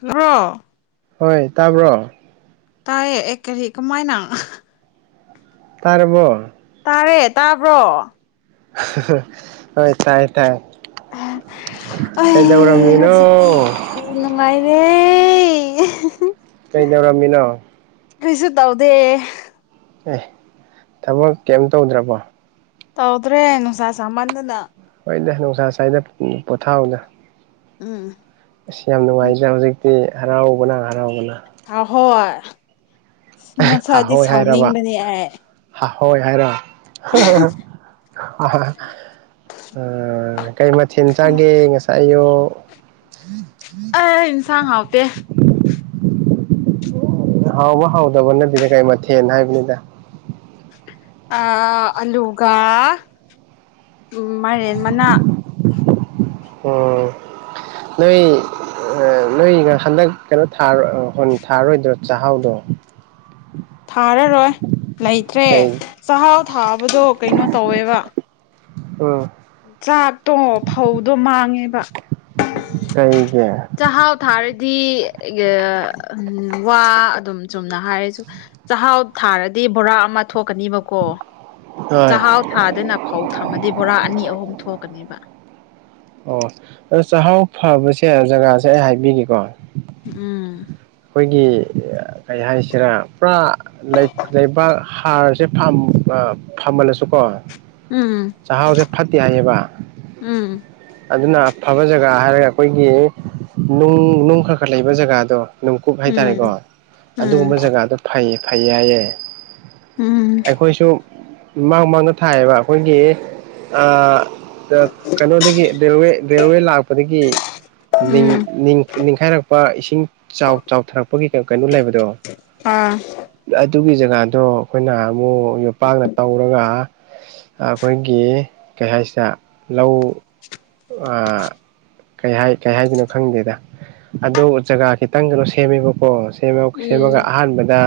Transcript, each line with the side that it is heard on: left: Hello
right: ꯍꯣꯏ ꯇꯥꯕ꯭ꯔꯣ
left: ꯇꯥꯏꯌꯦ ꯑꯦꯦꯔꯤ ꯀꯃꯥꯏꯅ
right: ꯇꯥꯔꯕꯣ
left: ꯇꯥꯔꯦ ꯇꯥꯕ꯭ꯔꯣ
right: ꯍꯣꯏ ꯇꯥꯏ ꯇꯥꯏ
left: ꯑꯩ
right: ꯀꯩꯗꯕꯔꯝꯃꯤꯅꯣ
left: ꯑꯦ
right: ꯀꯩꯗꯧꯔꯝꯃꯤꯅꯣ
left: ꯀꯔꯤꯁꯤꯗꯥꯎꯗꯦ
right: ꯑꯦ ꯊꯕꯛ ꯀꯩꯝ ꯇꯧꯗ꯭ꯔꯕꯣ
left: ꯇꯧꯗ꯭ꯔꯦ ꯅꯨꯡꯁꯥ ꯁꯥꯃꯟꯗꯅ
right: ꯑꫭꯏꯅꯦ ꯅꯨꯡꯁꯥ ꯁꯥꯏꯅꯣ ꯎꯝ ꯄꯣꯊꯥꯎꯗ
left: ꯎꯝ
right: ꯑꯁ ꯌꯥꯝ ꯅꯨꯡꯉꯥꯏꯗ ꯍꯧꯖꯤꯛꯇꯤ ꯍꯔꯥꯎꯕꯅ ꯍꯔꯥꯎꯕꯅ
left: ꯍꯥꯎ ꯍꯣꯏ ꯉꯁꯥꯏꯗꯤ ꯁꯥꯎꯅꯤꯡꯕꯅꯦ ꯑꯩ
right: ꯍꯣꯏ ꯍꯥꯏꯔꫭ ꯑꯍꯥ ꯍꯥ ꯎꯝ ꯀꯩ ꯃꯊꯦꯜ ꯆꯥꯒꯦ ꯉꯁꯥꯏ ꯑꯌꯨꯛ ꯑꫭ
left: ꯑꯩ ꯏꯟꯁꯥꯡ ꯍꯥꯎꯇꯦ
right: ꯍꯥꯎꯕ ꯍꯥꯎꯗꯕ ꯅꯠꯇꯦꯅꯦ ꯀꯩ ꯃꯊꯦꯜ ꯍꯥꯏꯕꯅꯤꯗ
left: ꯑ ꯑꯂꯨꯒ ꯃꯥꯏꯔꯦꯟ ꯃꯅꯥ
right: ꯑꯣ ꯅꯣꯏ ꯑꯩ ꯅꯣꯏꯒꯤ ꯍꯟꯗꯛ ꯀꯩꯅꯣ ꯊꯥꯒꯔ ꯑ ꯍꫭꯟ ꯊꯥꯔꯂꫭꯏꯗꯔꫭ ꯆꯥꯛꯍꯥꯎꯗꯣ
left: ꯊꯥꯔꯔꯣꯏ ꯂꯩꯇ꯭ꯔꯦ
right: ꯀꯩ
left: ꯆꯥꯛꯍꯥꯎ ꯊꯥꯕꯗꯣ ꯀꯩꯅꯣ ꯇꯧꯋꯦꯕ
right: ꯎꯝ
left: ꯆꯥꯛꯇꯣ ꯐꯧꯗꯣ ꯃꯥꯡꯉꯦꯕ
right: ꯀꯩ
left: ꯆꯥꯛꯍꯥꯎ ꯊꯥꯔꯗꯤ ꯋꯥ ꯑꯗꯨꯝ ꯁꯨꯝ ꯁꯨꯝ ꯅ ꯍꯥꯏꯔꯁꯨ ꯆꯥꯛꯍꯥꯎ ꯊꯥꯔꯗꯤ ꯕꯣꯔꯥ ꯑꯃ ꯊꯣꯛ ꯀꯅꯤꯕꯀꯣ
right: ꯍꯣꯏ
left: ꯆꯥꯛꯍꯥꯎ ꯊꯥꯗꯅ ꯐꯧ ꯊꯝꯃꯗꯤ ꯕꯣꯔꯥ ꯑꯅꯤ ꯑꯍꯨꯝ ꯊꯣꯛꯀꯅꯤꯕ
right: ꯑꯣ ꯑꯗꯨ ꯆꯥꯛꯍꯥꯎ ꯐꯕꯁꯦ ꯖꯒꯥꯁꯦ ꯑꯩ ꯍꯥꯏꯕꯤꯒꯦꯀꯣ
left: ꯎꯝ
right: ꯑꯩꯈꯣꯏꯒꯤ ꯀꯩ ꯍꯥꯏꯁꯤꯔ ꯄꯨꯔꯥ ꯂꯩ ꯂꯩꯕꯥꯛ ꯍꯥꯔꯁꯦ ꯐꯝ ꯑꯃ ꯐꯝꯃꯜꯂꯁꯨꯀꯣ
left: ꯎꯝ
right: ꯆꯥꯛꯍꯥꯎꯖꯦ ꯐꯠꯇꯦ ꯍꯥꯏꯌꯦꯕ
left: ꯎꯝ
right: ꯑꯗꯨꯅ ꯑꯐꯕ ꯖꯒꯥ ꯍꯥꯏꯔꯒ ꯑꯩꯈꯣꯏꯒꯤ ꯅꯨꯡ ꯅꯨꯡ ꯈꯔ ꯈꯔ ꯂꯩꯕ ꯖꯒꯥꯗꯣ ꯅꯨꯡꯀꯨꯞ
left: ꯎꯝ
right: ꯍꯥꯏꯇꯥꯔꯦꯀꯣ
left: ꯎꯝ
right: ꯑꯗꯨꯒꯨꯝꯕ ꯖꯒꯥꯗꯣ ꯐꯩ ꯐꯩꯌꯦ ꯍꯥꯏꯌꯦ
left: ꯎꯝ
right: ꯑꯩꯈꯣꯏꯁꯨ ꯃꯥꯡ ꯃꯥꯡꯗ ꯊꯥꯏꯌꯦꯕ ꯑꯩꯈꯣꯏꯒꯤ ꯑ ꯀꯩꯅꯣꯗꯒꯤ ꯔꯦꯜꯋꯦ ꯔꯦꯜꯋꯦ ꯂꯥꯛꯄꯗꯒꯤ
left: ꯎꯝ
right: ꯅꯤꯡꯈꯥꯏꯔꯛꯄ ꯏꯁꯤꯡ ꯆꯥꯎ ꯆꯥꯎꯊꯔꯛꯄꯒꯤ ꯀꯩꯅꯣ ꯂꯩꯕꯗꯣ
left: ꯑꯥ
right: ꯑꯗꯨꯒꯤ ꯖꯒꯥꯗꯣ ꯑꯩꯈꯣꯏꯅ ꯑꯃꯨꯛ ꯌꯣꯄꯥꯛꯅ ꯇꯧꯔꯒ ꯑꯩꯈꯣꯏꯒꯤ ꯀꯩ ꯍꯥꯏꯁꯤꯔ ꯂꯧ ꯑ ꯀꯩ ꯍꯥꯏ ꯀꯩ ꯍꯥꯏꯗꯣꯏꯅꯣ ꯈꯪꯗꯦꯗ ꯑꯗꯣ ꯖꯒꯥ ꯈꯤꯇꯪ ꯁꯦꯝꯃꯦꯕꯀꯣ ꯁꯦꯝꯃ ꯁꯦꯝꯃꯒ
left: ꯎꯝ
right: ꯑꯍꯥꯟꯕꯗ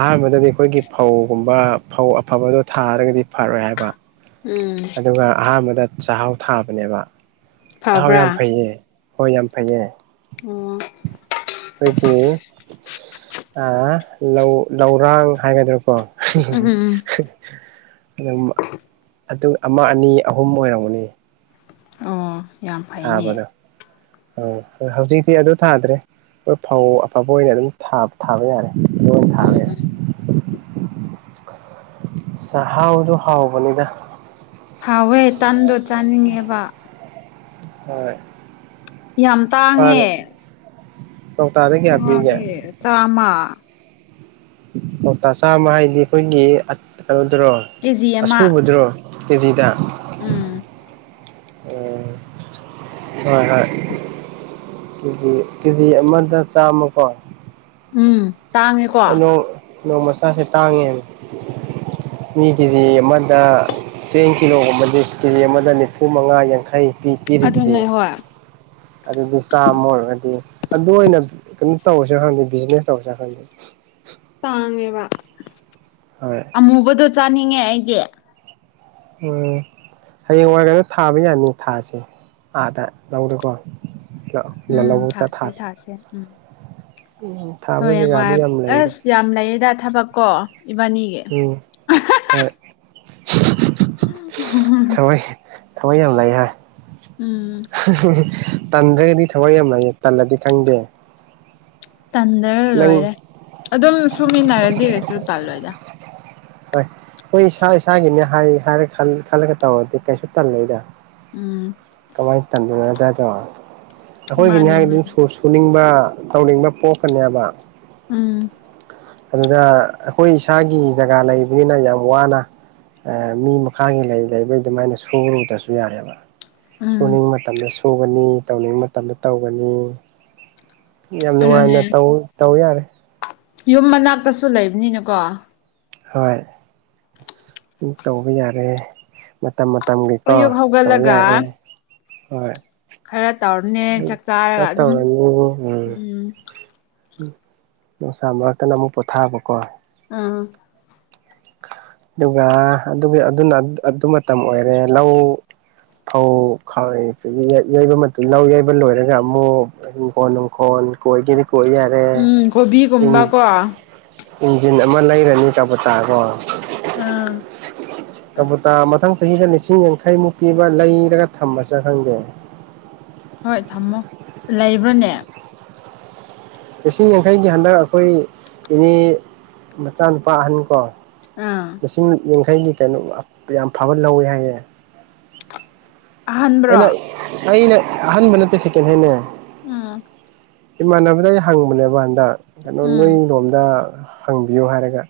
right: ꯑꯍꯥꯟꯕꯗꯗꯤ ꯑꯩꯈꯣꯏꯒꯤ ꯐꯧꯒꯨꯝꯕ ꯐꯧ ꯑꯐꯕꯗꯣ ꯊꯥꯔꯒꯗꯤ ꯐꯔꯣꯏ ꯍꯥꯏꯕ
left: ꯎꯝ
right: ꯑꯗꯨꯒ ꯑꯍꯥꯟꯕꯗ ꯆꯥꯛꯍꯥꯎ ꯊꯥꯕꯅꯦꯕ ꯁꯍꯥꯎ ꯌꯥꯝ
left: ꯐꯕ꯭ꯔꯥ
right: ꯐꯩꯌꯦ ꯍꯣꯏ ꯌꯥꯝ ꯐꯩꯌꯦ
left: ꯑꯣ
right: ꯑꯩꯈꯣꯏꯒꯤ ꯂꯧ ꯂꯧꯔꯥꯡ ꯍꯥꯏꯒꯗ꯭ꯔꯥꯀꯣ [unintelligible]
left: ꯎꯝ ꯎꯝ
right: ꯍꯥꯏꯗꯤ ꯑꯗꯨꯝ ꯑꯗꯨ ꯑꯃ ꯑꯅꯤ ꯑꯍꯨꯝ ꯑꯣꯏꯔꯝꯒꯅꯤꯌꯦ
left: ꯑꯣ ꯌꯥꯝ ꯐꯩꯅꯦ
right: ꯑꯧ ꯍꯧꯖꯤꯛꯇꯤ ꯑꯗꯨ ꯊꯥꯗ꯭ꯔꯦ ꯑꯩꯈꯣꯏ ꯐꯧ ꯑꯐꯕ ꯑꯣꯏꯅ ꯑꯗꯨꯝ ꯊꯥ ꯊꯥꯕ ꯌꯥꯔꯦ ꯑꯗꯨ ꯑꯣꯏꯅ ꯊꯥꯕ ꯌꯥꯔꯦ
left: ꯎꯝ
right: ꯆꯥꯛꯍꯥꯎꯗꯨ ꯍꯥꯎꯕꯅꯤꯗ
left: ꯍꯥꯎꯋꯦ ꯇꯟꯗꯣ ꯆꯥꯅꯤꯡꯉꯦꯕ
right: ꯍꯣꯏ
left: ꯌꯥꯝ ꯇꯥꯡꯉꯦ
right: ꯐꯔ ꯀꯧꯇꯥꯗ ꯀꯌꯥ ꯄꯤꯒꯦ
left: ꯆꯛꯆꯥꯎꯗꯤ‌ ꯆꯥꯝꯃ
right: ꯀꫭꯛꯇ ꯆꯥꯝꯃ ꯍꯥꯏꯗꯤ ꯑꯩꯈꯣꯏꯒꯤ ꯀꯩꯅꯣꯗꯨꯔꯣ
left: ꯀꯦꯖꯤ ꯑꯃ
right: ꯑꯁꯨꯨꯕꯗꯨꯔꯣ ꯀꯦꯖꯤꯗ
left: ꯎꯝ
right: ꯎꯝ ꯍꯣꯏ ꯍꯣꯏ ꯀꯦꯖꯤ ꯀꯦꯖꯤ ꯑꯃꯗ ꯆꯥꯝꯃꯀꯣ
left: ꯎꯝ ꯇꯥꯡꯉꯦꯀꯣ
right: ꯅꯣꯡ ꯅꯣꯡꯃ ꯆꯥꯁꯦ ꯇꯥꯡꯉꯦꯕ ꯃꯤ ꯀꯦꯖꯤ ꯑꯃꯗ ꯆꯦꯡ ꯀꯤꯂꯣꯒꯨꯝꯕꯗꯤ ꯀꯦꯖꯤ ꯑꯃꯗ ꯅꯤꯐꯨ ꯃꯉꯥ ꯌꯥꯡꯈꯩ ꯄꯤ ꯄꯔꯤꯁꯤꯗꯤ
left: ꯑꯗꯨꯅꯦ ꯍꯣꯏ
right: ꯑꯗꯨꯁꯨ ꯆꯥꯝꯃ ꯑꯗꯨ ꯑꯣꯏꯅ ꯀꯩꯅꯣ ꯇꯧꯔꯁꯤꯔ ꯈꯪꯗꯦ ꯕꯤꯖꯤꯅꯦꯁ ꯇꯧꯔꯁꯤꯔ ꯈꯪꯗꯦ
left: ꯇꯥꯡꯉꯦꯕ
right: ꯍꯣꯏ
left: ꯑꯃꯨꯕꯗꯣ ꯆꯥꯅꯤꯡꯉꯦ ꯑꯩꯗꯤ
right: ꯎꯝ ꯍꯌꯦꯡꯋꯥ [unintelligible] ꯊꯥꯕ ꯌꯥꯅꯤ ꯊꯥꯁꯦ ꯑꯥꯗ ꯂꯧꯗꯀꯣ
left: ꯎꯝ
right: ꯂꯧꯕꯨꯛꯇ
left: ꯊꯥꯁꯦ
right: ꯊꯥꯥꯁꯦ
left: ꯊꯥꯁꯦ ꯎꯝ
right: ꯎꯝ ꯊꯥꯕ ꯖꯒꯥꯗꯤ
left: ꯍꯌꯦꯡꯋꯥꯏ
right: ꯌꯥꯝ ꯂꯩꯔꯦ
left: ꯑꯁ ꯌꯥꯝ ꯂꯩꯌꯦꯗ ꯊꯕꯛ ꯀꯣ ꯏꯕꯥꯅꯤꯒꯤ
right: ꯎꯝ ꯍꯣꯏ
left: [unintelligible]
right: ꯊꯋꯥ ꯌꯥꯝꯅ ꯂꯩ ꯍꯥꯏ
left: ꯎꯝ
right: [unintelligible] ꯇꯟꯗ꯭ꯔꯒꯗꯤ ꯊꯋꯥꯏ ꯌꯥꯝ ꯂꯩꯌꯦ ꯇꯜꯂꯗꯤ ꯈꯪꯗꯦ
left: ꯇꯟꯗ꯭ꯔꯒ
right: ꯅꯪ
left: ꯂꯣꯏꯔꯦ ꯑꯗꯨꯝ ꯁꯨꯃꯤꯟꯅꯔꯗꯤ ꯀꯩꯁꯨ ꯇꯜꯂꯣꯏꯗ
right: ꯍꯣꯏ ꯑꯩ ꯏꯁꯥ ꯏꯁꯥꯒꯤꯅꯦ ꯍꯥꯏꯔ ꯈꯜꯂꯒ ꯇꯧꯔꯗꯤ ꯀꯩꯁꯨ ꯇꯜꯂꯣꯏꯗ
left: ꯎꯝ
right: ꯀꯃꯥꯏꯅ ꯇꯟꯗꯣꯏꯅꯗꯥꯗꯣ ꯑꯩꯈꯣꯏꯒꯤꯅꯦ
left: ꯃꯥꯅꯦ
right: ꯍꯥꯛ ꯑꯗꯨꯝ
left: ꯃꯥꯅꯦ
right: ꯁꯨꯅꯤꯡꯕ ꯇꯧꯅꯤꯡꯕ ꯄꯣꯛꯀꯅꯦꯕ
left: ꯎꯝ
right: ꯑꯗꯨꯗ ꯑꯩꯈꯣꯏ ꯏꯁꯥꯒꯤ ꯖꯒꯥ ꯂꯩꯕꯅꯤꯅ ꯌꯥꯝ ꯋꯥꯅ ꯃꯤ ꯃꯈꯥꯒꯤ ꯂꯩ ꯂꯩꯕꯩ ꯑꯗꯨꯃꯥꯏꯅ ꯁꯨꯔꯨꯗ꯭ꯔꯁꯨ ꯌꯥꯔꯦꯕ
left: ꯎꯝ
right: ꯁꯨꯅꯤꯡꯕ ꯃꯇꯝꯗ ꯁꯨꯒꯅꯤ ꯇꯧꯅꯤꯡꯕ ꯃꯇꯝꯗ ꯇꯧꯒꯅꯤ ꯌꯥꯝ
left: ꯑꯗꯨꯅꯦ
right: ꯅꯨꯡꯉꯥꯏꯅ ꯇꯧ ꯌꯥꯔꯦ
left: ꯌꯨꯝ ꯃꯅꯥꯛꯇꯁꯨ ꯂꯩꯕꯅꯤꯅꯀꯣ
right: ꯍꯣꯏ ꯇꯧꯕ ꯌꯥꯔꯦ ꯃꯇꯝ ꯃꯇꯝꯒꯤꯀꯣ
left: ꯑꯌꯨꯛ
right: ꯇꯧꯕ
left: ꯍꯧꯒꯠꯂꯒ
right: ꯌꯥꯔꯦ ꯍꯣꯏ
left: ꯈꯔ ꯇꯧꯔꯅꯦ ꯆꯥꯛ ꯆꯥꯔꯒ ꯑꯗꯨꯝ
right: ꯇꯧꯔꯅꯤ ꯎꯝ
left: ꯎꯝ
right: ꯅꯨꯡꯁꯥꯥ ꯃꯔꯛꯇꯅ ꯑꯃꯨꯛ ꯄꯣꯊꯥꯕ ꯀꯣ
left: ꯑꯥ
right: ꯑꯗꯨꯒ ꯑꯗꯨꯒꯤꯅ ꯑꯗꯨ ꯃꯇꯝ ꯑꯣꯏꯔꯦ ꯂꯧ ꯐꯧ ꯈꯥꯏ ꯑꯗꯒꯤ ꯌꯩꯕ ꯃꯇꯝ ꯂꯧ ꯌꯩꯕ ꯂꯣꯏꯔꯒ ꯑꯃꯨꯛ ꯍꯤꯡꯈꯣꯜ ꯅꯨꯡꯈꯣꯜ ꯈꯣꯏꯒꯦꯗꯤ ꯈꯣꯏ ꯌꯥꯔꯦ
left: ꯎꯝ
right: ꯏꯟ
left: ꯀꯣꯕꯤꯒꯨꯝꯕꯀꯣ ꯑꯥ
right: ꯏꯟꯖꯤꯟ ꯑꯃ ꯂꯩꯔꯅꯤ ꯀꯕꯨꯇꯥ ꯀꯣ
left: ꯑꯥ
right: ꯀꯕꯨꯇꯥ ꯑꯃ ꯃꯊꯪ ꯆꯍꯤꯗ ꯂꯤꯁꯤꯡ ꯌꯥꯡꯈꯩꯃꯨꯛ ꯄꯤꯕ ꯂꯩꯔꯒ ꯊꯝꯃꯁꯤꯔ ꯈꯪꯗꯦ
left: ꯍꯣꯏ ꯊꯝꯃꯣ ꯂꯩꯕ꯭ꯔꯅꯦ
right: ꯂꯤꯁꯤꯡ ꯌꯥꯡꯈꯩꯒꯤ ꯍꯟꯗꯛ ꯑꯩꯈꯣꯏ ꯏꯅꯦ ꯃꯆꯥꯅꯨꯄꯥ ꯑꯍꯟ ꯀꯣ
left: ꯑꯥ
right: ꯂꯤꯁꯤꯡ ꯌꯥꯡꯈꯩꯒꯤ ꯀꯩꯅꯣ ꯌꯥꯝ ꯐꯕ ꯂꯧꯋꯦ ꯍꯥꯏꯌꯦ
left: ꯑꯍꯥꯟꯕ꯭ꯔꯣ
right: ꯑꯩꯅ ꯑꯩꯅ ꯑꯍꯥꯟꯕ ꯅꯠꯇꯦ ꯁꯦꯀꯦꯟ ꯍꯦꯟꯅꯦ
left: ꯑ
right: ꯏꯃꯥꯟꯅꯕꯗ ꯑꯩ ꯍꯪꯕꯅꯦꯕ ꯍꯟꯗꯛ ꯀꯩꯅꯣ
left: ꯎꯝ
right: ꯅꯣꯏ ꯔꯣꯝꯗ ꯍꯪꯕꯤꯌꯨ ꯍꯥꯏꯔꯒ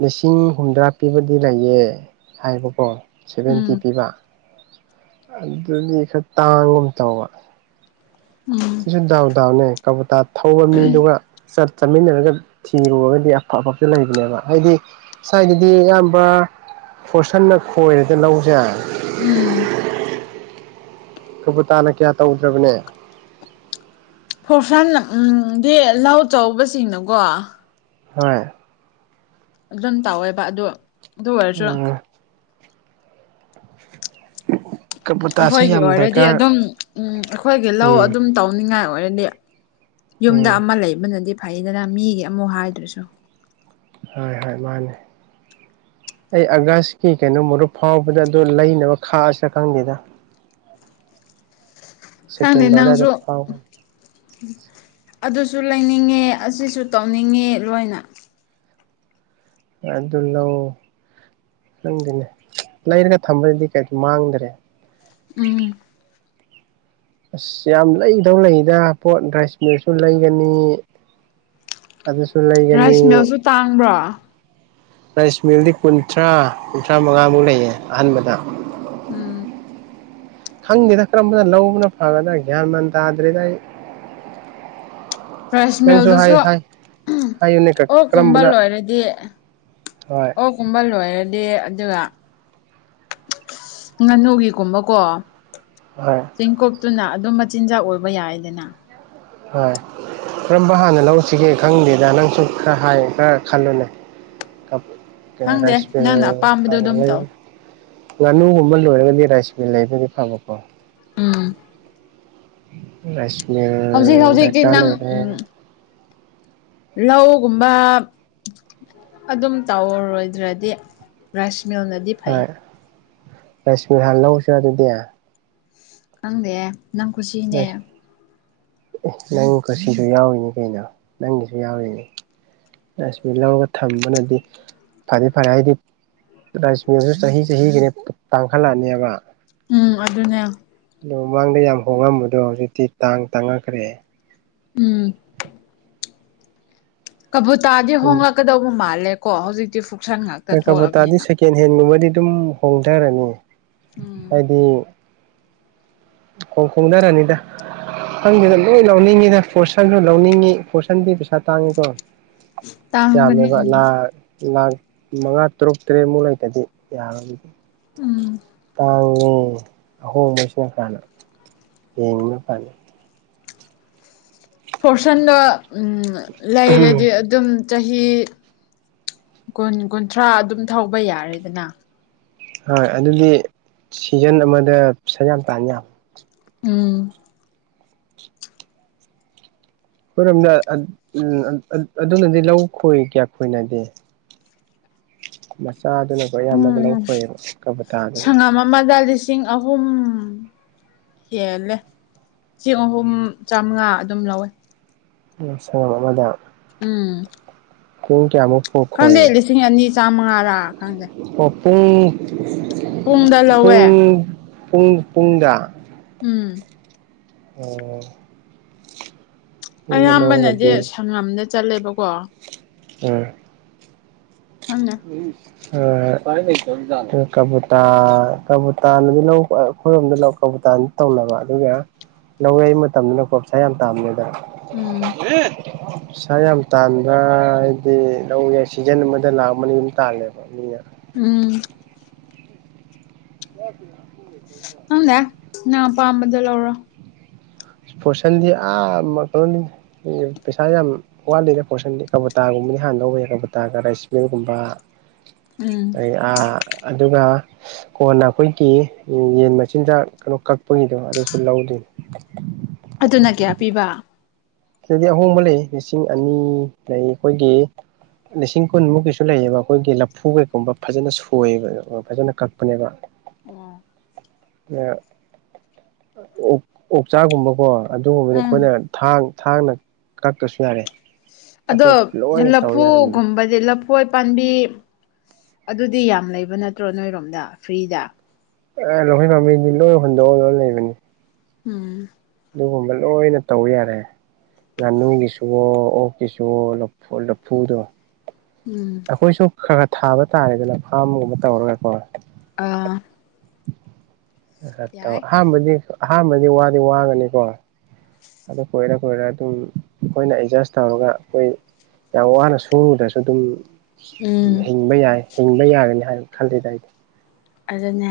right: ꯂꯤꯁꯤꯡ ꯍꯨꯝꯗ꯭ꯔꯥ ꯄꯤꯕꯗꯤ ꯂꯩꯌꯦ ꯍꯥꯏꯕꯀꯣ ꯁꯚꯦꯟꯇꯤ
left: ꯎꯝ
right: ꯄꯤꯕ ꯑꯗꯨꯗꯤ ꯈꯔ ꯇꯥꯡꯒꯨꯝ ꯇꯧꯕ
left: ꯎꯝ
right: ꯁꯤꯁꯨ ꯗꯥꯎ ꯗꯥꯎꯅꯦ ꯀꯕꯨꯇꯥ ꯊꯧꯕ ꯃꯤꯗꯨꯒ ꯆꯠ ꯆꯥꯃꯤꯟꯅꯔꯒ ꯊꯤꯔꯨꯔꯒꯗꯤ ꯑꯐ ꯑꯐꯕꯁꯨ ꯂꯩꯕꯅꯦꯕ ꯍꯥꯏꯗꯤ ꯁ꯭ꯋꯥꯏꯒꯤꯗꯤ ꯑꯌꯥꯝꯕ ꯐꯣꯔꯁꯟꯅ ꯈꯣꯏꯔꯗꯤ ꯂꯧꯁꯦ
left: ꯎꯝ
right: ꯊꯕꯨꯇꯥꯥꯅ ꯀꯌꯥ ꯇꯧꯗ꯭ꯔꯕꯅꯦ
left: ꯐꯣꯔꯁꯟꯅ ꯎꯝ ꯗꯤ ꯂꯧ ꯆꯧꯕꯁꯤꯡꯅꯀꯣ
right: ꯍꯣꯏ
left: ꯑꯗꯨꯝ ꯇꯧꯋꯦꯕ ꯑꯗꯨ ꯑꯗꯨ ꯑꯣꯏꯔꯁꯨ
right: ꯎꯝ ꯀꯕꯨꯇꯥꯁꯤ
left: ꯑꯩꯈꯣꯏꯒꯤ
right: ꯌꯥꯝ
left: ꯑꯣꯏꯔꯗꯤ
right: ꯗꯔꯀꯥꯔ
left: ꯑꯗꯨꯝ ꯎꯝ ꯑꯩꯈꯣꯏꯒꯤ ꯂꯧ
right: ꯎꯝ
left: ꯑꯗꯨꯝ ꯇꯧꯅꯤꯡꯉꯥꯏ ꯑꯣꯏꯔꯗꯤ ꯌꯨꯝꯗ
right: ꯎꯝ
left: ꯑꯃ ꯂꯩꯕꯅꯗꯤ ꯐꯩꯗꯅ ꯃꯤꯒꯤ ꯑꯃꯨꯛ ꯍꯥꯏꯗ꯭ꯔꯁꯨ
right: ꯍꯣꯏ ꯍꯣꯏ ꯃꯥꯟꯅꯦ ꯑꯩ ꯑꯥꯒꯁꯀꯤ ꯀꯩꯅꯣ ꯃꯔꯨꯞ ꯐꯥꯎꯕꯗ ꯑꯗꯨ ꯂꯩꯅꯕ ꯈꯥꯛꯑꯁꯤꯔ ꯈꯪꯗꯦꯗ
left: ꯈꯪꯗꯦ
right: ꯁꯦꯞꯇꯦꯝꯕꯔ ꯑꯗꯥꯏꯗ
left: ꯅꯪꯁꯨ
right: ꯐꯥꯎꯒꯅꯤ
left: ꯑꯗꯨꯁꯨ ꯂꯩꯅꯤꯡꯉꯤ ꯑꯁꯤꯁꯨ ꯇꯧꯅꯤꯡꯉꯤ ꯂꯣꯏꯅ
right: ꯑꯗꯨ ꯂꯧ ꯈꯪꯁꯦꯅꯦ ꯂꯩꯔꯒ ꯊꯝꯕꯗꯗꯤ ꯀꯩ ꯃꯥꯡꯗ꯭ꯔꯦ
left: ꯎꯝ
right: ꯑꯁ ꯌꯥꯝ ꯂꯩꯗꯧ ꯂꯩꯗ ꯄꯣꯠ ꯗ꯭ꯔꯥꯏꯁꯃꯤꯔꯁꯨ ꯂꯩꯒꯅꯤ ꯑꯗꯨꯁꯨ ꯂꯩꯥꯏꯒꯅꯤ
left: ꯔꯥꯏꯁ ꯃꯤꯜꯁꯨ ꯇꯥꯡꯕ꯭ꯔꯣ
right: ꯔꯥꯏꯁ ꯃꯤꯜꯗꯤ ꯀꯨꯟꯊ꯭ꯔꯥ ꯀꯨꯟꯊ꯭ꯔꯥ ꯃꯉꯥꯃꯨꯛ ꯂꯩꯌꯦ ꯑꯍꯥꯟꯕꯗ
left: ꯎꯝ
right: ꯈꯪꯗꯦꯗ ꯀꯔꯝꯕꯅ ꯂꯧꯕꯅ ꯐꯒꯗ꯭ꯔꯥ ꯒ꯭ꯌꯥꯟ ꯃꯥꯟ ꯇꯥꯗ꯭ꯔꯦꯗ ꯑꯩ
left: ꯔꯥꯏꯁ
right: ꯅꯪꯁꯨ
left: ꯃꯤꯜꯗꯨꯁꯨ
right: ꯍꯥꯏ ꯍꯥꯏ ꯍꯥꯏꯌꯨꯅꯦ ꯀꯔꯝꯕꯅ ꯍꯣꯏ
left: ꯑꯣꯛ ꯀꯨꯝꯕ ꯂꯣꯏꯔ ꯑꯗꯨꯒ ꯉꯥꯅꯨꯒꯤꯒꯨꯝꯕꯀꯣ
right: ꯍꯣꯏ
left: ꯆꯤꯡꯀꯣꯛꯇꯨꯅ ꯑꯗꯨꯝ ꯃꯆꯤꯟꯖꯥꯛ ꯑꯣꯏꯕ ꯌꯥꯏꯗꯅ
right: ꯍꯣꯏ ꯀꯔꯝꯕ ꯍꯥꯟꯅ ꯂꯧꯁꯤꯒꯦ ꯈꯪꯗꯦꯗ ꯅꯪꯁꯨ ꯈꯔ ꯍꯥꯏ ꯈꯔ ꯈꯜꯂꯨꯅꯦ ꯀ
left: ꯈꯪꯗꯦ
right: ꯔꯥꯏꯁ
left: ꯅꯪꯅ
right: ꯃꯤꯜ
left: ꯑꯄꯥꯝꯕꯗꯣ
right: ꯍꯥꯟꯅ
left: ꯑꯗꯨꯝ
right: ꯂꯩ
left: ꯇꯧ
right: ꯉꯥꯅꯨꯒꯨꯝꯕ ꯂꯣꯏꯔꯒꯗꯤ ꯔꯥꯏꯁ ꯃꯤꯜ ꯂꯩꯕꯗꯤ ꯐꯕꯀꯣ
left: ꯎꯝ
right: ꯔꯥꯢꯁꯃꯤꯜ
left: ꯍꯧꯖꯤꯛ ꯍꯧꯖꯤꯛꯇꯤ
right: ꯗꯔꯀꯥꯔ
left: ꯅꯪ ꯎꯝ
right: ꯂꯩꯔꯦ꯫
left: ꯂꯧꯒꯨꯝꯕ ꯑꯗꯨꯝ ꯇꯧꯔꯣꯏꯗ꯭ꯔꯗꯤ ꯔꯥꯢꯁ ꯃꯤꯜ ꯅꯗꯤ ꯐꯩ꯫
right: ꯔꯥꯢꯁ ꯃꯤꯜ ꯍꯥꯟꯅ ꯂꯧꯔꯁꯤꯔ ꯑꯗꯨꯗꯤ꯫
left: ꯈꯪꯗꯦꯌꯦ ꯅꯪ ꯈꯨꯁꯤꯅꯦ꯫
right: ꯑꯦ ꯅꯪ ꯀꯨꯁꯤꯁꯨ ꯌꯥꯎꯔꯤꯅꯤ ꯀꯩꯅꯣ ꯅꯪꯒꯤꯁꯨ ꯌꯥꯎꯔꯤꯅꯤ꯫ ꯔꯥꯁꯃꯤꯜ ꯂꯧꯔꯒ ꯊꯝꯕꯅꯗꯤ ꯐꯗꯤ ꯐꯔꯦ ꯍꯥꯏꯗꯤ꯫ ꯔꯥꯁꯃꯤꯜꯁꯨ ꯆꯍꯤ ꯆꯍꯤꯒꯤꯅꯦ ꯇꯥꯡꯈꯠꯂꯛꯑꯅꯤꯕ꯫
left: ꯎꯝ ꯑꯗꯨꯅꯦ꯫
right: ꯑꯗꯣ ꯃꯃꯥꯡꯗ ꯌꯥꯝ ꯍꯣꯡꯉꯝꯕꯗꯣ ꯍꯧꯖꯤꯛꯇꯤ ꯇꯥꯡ ꯇꯥꯡꯉꯛꯈ꯭ꯔꯦ꯫
left: ꯎꯝ꯫ ꯀꯕꯨꯇꯥꯗꯤ ꯍꯣꯡꯂꯛꯀꯗꯧꯕ ꯃꯥꯜꯂꯦ ꯀꯣ ꯍꯧꯖꯤꯛꯇꯤ꯫ ꯐꯨꯛꯁꯟ ꯉꯥꯛꯇ
right: ꯍꯣꯏ ꯀꯕꯨꯇꯥꯗꯤ
left: ꯊꯣꯛꯂꯕꯅꯤꯅ
right: ꯁꯦꯀꯦꯟ ꯍꯦꯟꯒꯨꯝꯕꯗꯤ ꯑꯗꯨꯝ ꯍꯣꯡꯊꯔꯅꯤ
left: ꯎꯝ
right: ꯍꯥꯏꯗꯤ ꯈꯣꯡ ꯈꯣꯡꯅꯔꯅꯤꯗ ꯈꯪꯗꯦꯗ
left: ꯎꯝ
right: ꯂꯣꯏ ꯂꯧꯎꯅꯤꯡꯉꯤꯗ꯫ ꯐꯣꯔꯁꯟꯁꯨ ꯂꯧꯅꯤꯡꯉꯤ ꯐꯣꯔꯁꯟꯗꯤ ꯄꯩꯁꯥ ꯇꯥꯡꯉꯤꯗꯣ
left: ꯇꯥꯡꯕꯅꯤ
right: ꯌꯥꯝꯃꯦꯕ
left: ꯎꯝ
right: ꯂꯥꯛ ꯂꯥꯛ ꯃꯉꯥ ꯇꯔꯨꯛ ꯇꯔꯦꯠꯃꯨꯛ ꯂꯩꯇꯗꯤ ꯌꯥꯔꯣꯏꯗꯤ
left: ꯎꯝ
right: ꯇꯥꯡ ꯑꯍꯣꯡꯕꯁꯤꯅ ꯍꯥꯟꯅ ꯌꯦꯡꯕꯅ ꯐꯅꯤ
left: ꯐꯣꯔꯁꯟꯗꯣ ꯎꯝ ꯂꯩꯔꯗꯤ ꯑꯗꯨꯝ ꯆꯍꯤ ꯀꯨꯟ ꯀꯨꯟꯊ꯭ꯔꯥ ꯑꯗꯨꯝ ꯊꯧꯕ ꯌꯥꯔꯦꯗꯅ
right: ꯍꯣꯏ ꯑꯗꯨꯗꯤ ꯁꯤꯖꯟ ꯑꯃꯗ ꯄꯩꯁꯥ ꯌꯥꯝ ꯇꯥꯟ ꯌꯥꯝ
left: ꯎꯝ
right: ꯑꯩꯈꯣꯏꯔꯣꯝꯗ ꯑꯗꯨꯅꯗꯤ ꯂꯧ ꯈꯣꯏ ꯀꯌꯥ ꯈꯣꯏꯅꯗꯦ꯫ [unintelligible]
left: ꯎꯝ
right: ꯑꯌꯥꯝꯕꯒ ꯂꯧ
left: ꯎꯝ
right: ꯈꯣꯏꯌꯦꯕ ꯀꯕꯨꯇꯥꯗꯨꯅ
left: ꯁꯪꯉꯝ ꯑꯃꯗ ꯂꯤꯁꯤꯡ ꯑꯍꯨꯝ꯫ ꯍꯦꯜꯂꯦ ꯆꯦꯡ ꯑꯍꯨꯝ ꯆꯥꯝꯃꯉꯥ ꯑꯗꯨꯝ ꯂꯧꯋꯦ꯫
right: ꯁꯪꯒꯝ ꯑꯃꯗ꯫
left: ꯎꯝ
right: ꯀꯣꯝ ꯀꯌꯥꯃꯨꯛ꯫ ꯐꯥꯎ
left: ꯈꯪꯗꯦ
right: ꯈꯣꯏꯌꯦ
left: ꯂꯤꯁꯤꯡ ꯑꯅꯤ ꯆꯥꯝꯃꯉꯥꯔꯥ ꯈꯪꯗꯦ꯫
right: ꯑꯣ ꯄꯨꯡ
left: ꯄꯨꯡꯗ ꯂꯧꯋꯦ꯫
right: ꯄꯨꯡ ꯄꯨꯡ ꯄꯨꯡꯗ꯫
left: ꯎꯝ꯫
right: ꯑꯣ꯫ ꯌꯨꯝꯗ
left: ꯑꯌꯥꯝꯕꯅꯗꯤ
right: ꯂꯧꯔꯒꯗꯤ
left: ꯁꯪꯉꯝꯗ ꯆꯠꯂꯦꯕꯀꯣ꯫
right: ꯎꯝ
left: ꯈꯪꯅꯦ
right: ꯀꯕꯨꯇ ꯀꯕꯨꯨꯇꯅꯗꯤ ꯂꯧ ꯑꯩꯈꯣꯏ ꯔꯣꯝꯗ ꯂꯧ꯫ ꯇꯧꯕꯨꯇꯥꯅꯗꯤ ꯇꯧꯅꯕ ꯑꯗꯨꯒ ꯂꯧ ꯌꯥꯩ ꯃꯇꯝꯗꯅꯀꯣ ꯄꯩꯁꯥ ꯌꯥꯝ ꯇꯥꯟ [unintelligible]
left: ꯎꯝ
right: [unintelligible] ꯄꯩꯥꯁꯥ ꯌꯥꯝ ꯇꯥꯟꯕ ꯍꯥꯏꯗꯤ ꯂꯧ ꯌꯩ ꯁꯤꯖꯟ ꯑꯃꯗ ꯂꯥꯛ ꯑꯃ ꯑꯅꯤꯗꯤ ꯑꯗꯨꯝ ꯇꯥꯜꯂꯦꯕ ꯃꯤꯅ꯫
left: ꯎꯝ꯫
right: [unintelligible]
left: ꯈꯪꯗꯦ ꯅꯪ ꯑꯄꯥꯝꯕꯗꯨ ꯂꯧꯔꯣ꯫
right: ꯐꯣꯔꯁꯟꯗꯤ ꯑꯥ ꯄꯩꯁꯥ ꯌꯥꯝ ꯋꯥꯠꯂꯤꯗ ꯐꯣꯔꯁꯟꯗꯤ ꯀꯕꯨꯇꯥꯒꯨꯝ ꯗꯤ ꯍꯥꯟꯅ ꯂꯧꯕ ꯌꯥꯢ ꯀꯕꯨꯇꯒ ꯔꯥꯢꯁ ꯃꯤꯜꯒꯨꯝꯕ
left: ꯎꯝ
right: ꯑꯗꯩ ꯑꯥ ꯑꯗꯨꯒ ꯀꯣꯟꯅ ꯑꯩꯈꯣꯏꯒꯤ ꯌꯦꯟ ꯃꯆꯤꯟꯖꯥꯛ ꯀꯩꯅꯣ ꯀꯛꯄꯒꯤꯗꯣ ꯑꯗꯨꯁꯨ ꯂꯧ [unintelligible]
left: ꯑꯗꯨꯅ ꯀꯌꯥ ꯄꯤꯕ
right: ꯁꯤꯗꯗꯤ ꯑꯍꯣꯡꯕ ꯂꯩ ꯂꯤꯁꯤꯡ ꯑꯅꯤ ꯂꯩ ꯑꯩꯈꯣꯏꯒꯤ ꯂꯤꯁꯤꯡ ꯀꯨꯟꯃꯨꯛꯀꯤꯁꯨ ꯂꯩꯌꯦꯕ ꯑꯩꯈꯣꯏꯒꯤ ꯂꯐꯨ ꯀꯩꯒꯨꯝꯕ ꯐꯖꯅ ꯁꯣꯏꯌꯦꯕ ꯐꯖꯅ ꯀꯛꯄꯅꯦꯕ
left: ꯎꯝ
right: ꯑ ꯑꯣꯛ ꯆꯆꯥꯒꯨꯝꯕꯀꯣ ꯑꯗꯨꯒꯨꯝꯕꯗꯤ
left: ꯎꯝ
right: ꯑꯩꯈꯣꯏꯅ ꯊꯥꯡ ꯊꯥꯡꯅ ꯀꯛꯇꯁꯨ ꯌꯥꯔꯦ
left: ꯑꯗꯣ
right: ꯑꯇꯣꯞ ꯂꯣꯏꯅ ꯇꯧ ꯌꯥꯔꯦ
left: ꯂꯐꯨꯒꯨꯝꯕꯗꯤ ꯂ ꯍꯣꯏ ꯄꯥꯝꯕꯤ ꯑꯗꯨꯗꯤ ꯌꯥꯝ ꯂꯩꯕ ꯅꯠꯇ꯭ꯔꯣ ꯅꯣꯏꯔꯣꯝꯗ ꯐ꯭ꯔꯤꯗ
right: ꯑꯦ ꯂꯣꯏꯍꯣꯏ ꯃꯥꯝꯕꯤꯗꯤ ꯂꯣꯏ ꯍꯣꯟꯟꯗꯣꯛꯑ ꯂꯣꯏ ꯂꯩꯕꯅꯤ
left: ꯎꯝ
right: ꯑꯗꯨꯒꯨꯝꯕ ꯂꯣꯏꯅ ꯇꯧ ꯌꯥꯔꯦ ꯉꯥꯅꯨꯒꯤꯁꯨ ꯑꯣꯛꯀꯤꯁꯨ ꯂꯐꯨꯗꯣ
left: ꯎꯝ
right: ꯑꯩꯈꯣꯏꯁꯨ ꯈꯔ ꯈꯔ ꯊꯥꯕ ꯇꯥꯔꯦꯗꯅ ꯐꯥꯝꯒꯨꯝꯕ ꯇꯧꯔꯒꯀꯣ
left: ꯑꯥ ꯌꯥꯏ
right: ꯑꯍꯥꯟꯕꯗꯤ ꯑꯍꯥꯟꯕꯗꯤ ꯋꯥꯗꯤ ꯋꯥꯒꯅꯤꯀꯣ ꯑꯗꯨ ꯀꯣꯏꯔ ꯀꯣꯏꯔ ꯑꯗꯨꯝ ꯑꯩꯈꯣꯏꯅ ꯑꯦꯠꯖꯁ ꯇꯧꯔꯒ ꯑꯩꯈꯣꯏ ꯌꯥꯝ ꯋꯥꯅ ꯁꯨꯔꯨꯗ꯭ꯔꯁꯨ ꯑꯗꯨꯝ
left: ꯎꯝ
right: ꯍꯤꯡꯕ ꯌꯥꯏ ꯍꯤꯡꯕ ꯌꯥꯒꯅꯤ ꯍꯥꯏꯕ ꯈꯜꯂꯤꯗ ꯑꯩꯗꯤ
left: ꯑꯗꯨꯅꯦ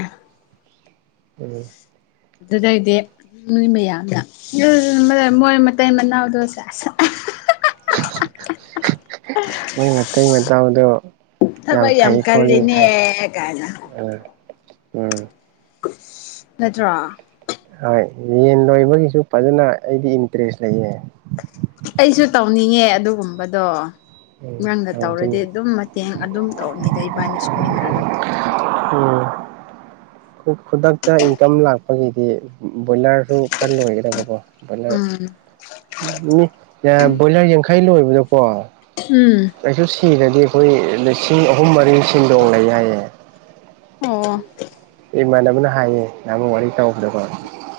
right: ꯎꯝ
left: ꯑꯗꯨꯗꯩꯗꯤ ꯃꯤ ꯃꯌꯥꯝꯗ ꯃꯣꯏ ꯃꯇꯩ ꯃꯅꯥꯎꯗꯣ ꯁꯦꯁ
right: [unintelligible] ꯃꯣꯏ ꯃꯇꯩ ꯃꯇꯥꯎꯗꯣ ꯌꯥꯝ ꯐꯩ ꯈꯣꯠꯂꯤ ꯍꯥꯏ
left: ꯑꯂ
right: ꯎꯝ ꯎꯝ
left: ꯅꯠꯇ꯭ꯔꯥ
right: ꯍꯣꯏ ꯌꯦꯟ ꯂꯣꯏꯕꯒꯤꯁꯨ ꯐꯖꯅ ꯑꯩꯗꯤ ꯏꯟꯇꯔꯦꯁ ꯂꯩꯌꯦ
left: ꯑꯩꯁꯨ ꯇꯧꯅꯤꯡꯉꯦ ꯑꯗꯨꯒꯨꯝꯕꯗꯣ
right: ꯎꯝ
left: ꯅꯪꯅ ꯇꯧꯔꯗꯤ
right: ꯇꯧꯗꯣꯏꯅꯤ
left: ꯑꯗꯨꯝ ꯃꯇꯦꯡ ꯑꯗꯨꯝ ꯇꯧꯔꯅꯤꯗ ꯏꯕꯥꯅꯤ ꯁꯨꯃꯤꯟꯅꯔꯒ ꯂꯣꯏꯔꯦ
right: ꯎꯝ ꯈꯨꯗꯛꯇ ꯏꯟꯀꯝ ꯂꯥꯛꯄꯒꯤꯗꯤ ꯕꯣꯏꯂꯔꯁꯨ ꯈꯔ ꯂꯣꯏꯒꯗꯕꯀꯣ
left: ꯎꯝ
right: ꯕꯣꯏꯂꯔ ꯌꯥꯡꯈꯩ ꯂꯣꯏꯕꯗꯣ ꯀꯣ
left: ꯎꯝ
right: ꯑꯩꯁꯨ ꯁꯤꯔꯗꯤ ꯑꯩꯈꯣꯏ ꯂꯤꯁꯤꯡ ꯑꯍꯨꯝ ꯃꯔꯤ ꯊꯁꯤꯡꯗꯣꯡ ꯂꯩ ꯍꯥꯏꯌꯦ
left: ꯍ
right: ꯑꯩ ꯏꯃꯥꯟꯅꯕꯅ ꯍꯥꯏꯌꯦ ꯅꯍꯃ ꯋꯥꯔꯤ ꯆꯥꯎꯕꯗꯀꯣ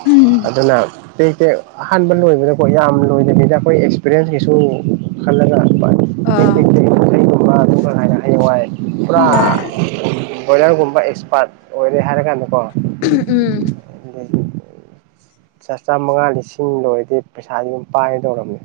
left: ꯎꯝ
right: ꯑꯗꯨꯅ ꯇꯦꯛ ꯇꯦꯛ ꯑꯍꯥꯟꯕ ꯂꯣꯏꯕꯗꯀꯣ ꯌꯥꯝ ꯂꯣꯏꯗꯕꯤꯗ ꯑꯩꯈꯣꯏ ꯑꯦꯛꯁꯄꯤꯔꯤꯦꯟꯁ ꯀꯩꯁꯨ ꯈꯜꯂꯒꯄ
left: ꯑꯥ
right: ꯍꯩꯒꯨꯝꯕ ꯑꯗꯨꯒ ꯍꯥꯏꯅ ꯍꯩꯋꯥꯏ ꯄꯨꯔꯥ
left: ꯎꯝ
right: ꯕꯣꯏꯂꯔꯒꯨꯝꯕ ꯑꯦꯛꯁꯄꯥꯔꯠ ꯑꯣꯏꯔꯦ ꯍꯥꯏꯔ ꯀꯥꯟꯗꯀꯣ
left: ꯎꯝ
right: ꯆꯥꯝꯃꯉꯥ ꯂꯤꯁꯤꯡ ꯂꯣꯏꯔꯗꯤ ꯄꯩꯁꯥꯗꯤ ꯑꯗꯨꯝ ꯄꯥꯏꯒ ꯇꯧꯔꯝꯅꯦ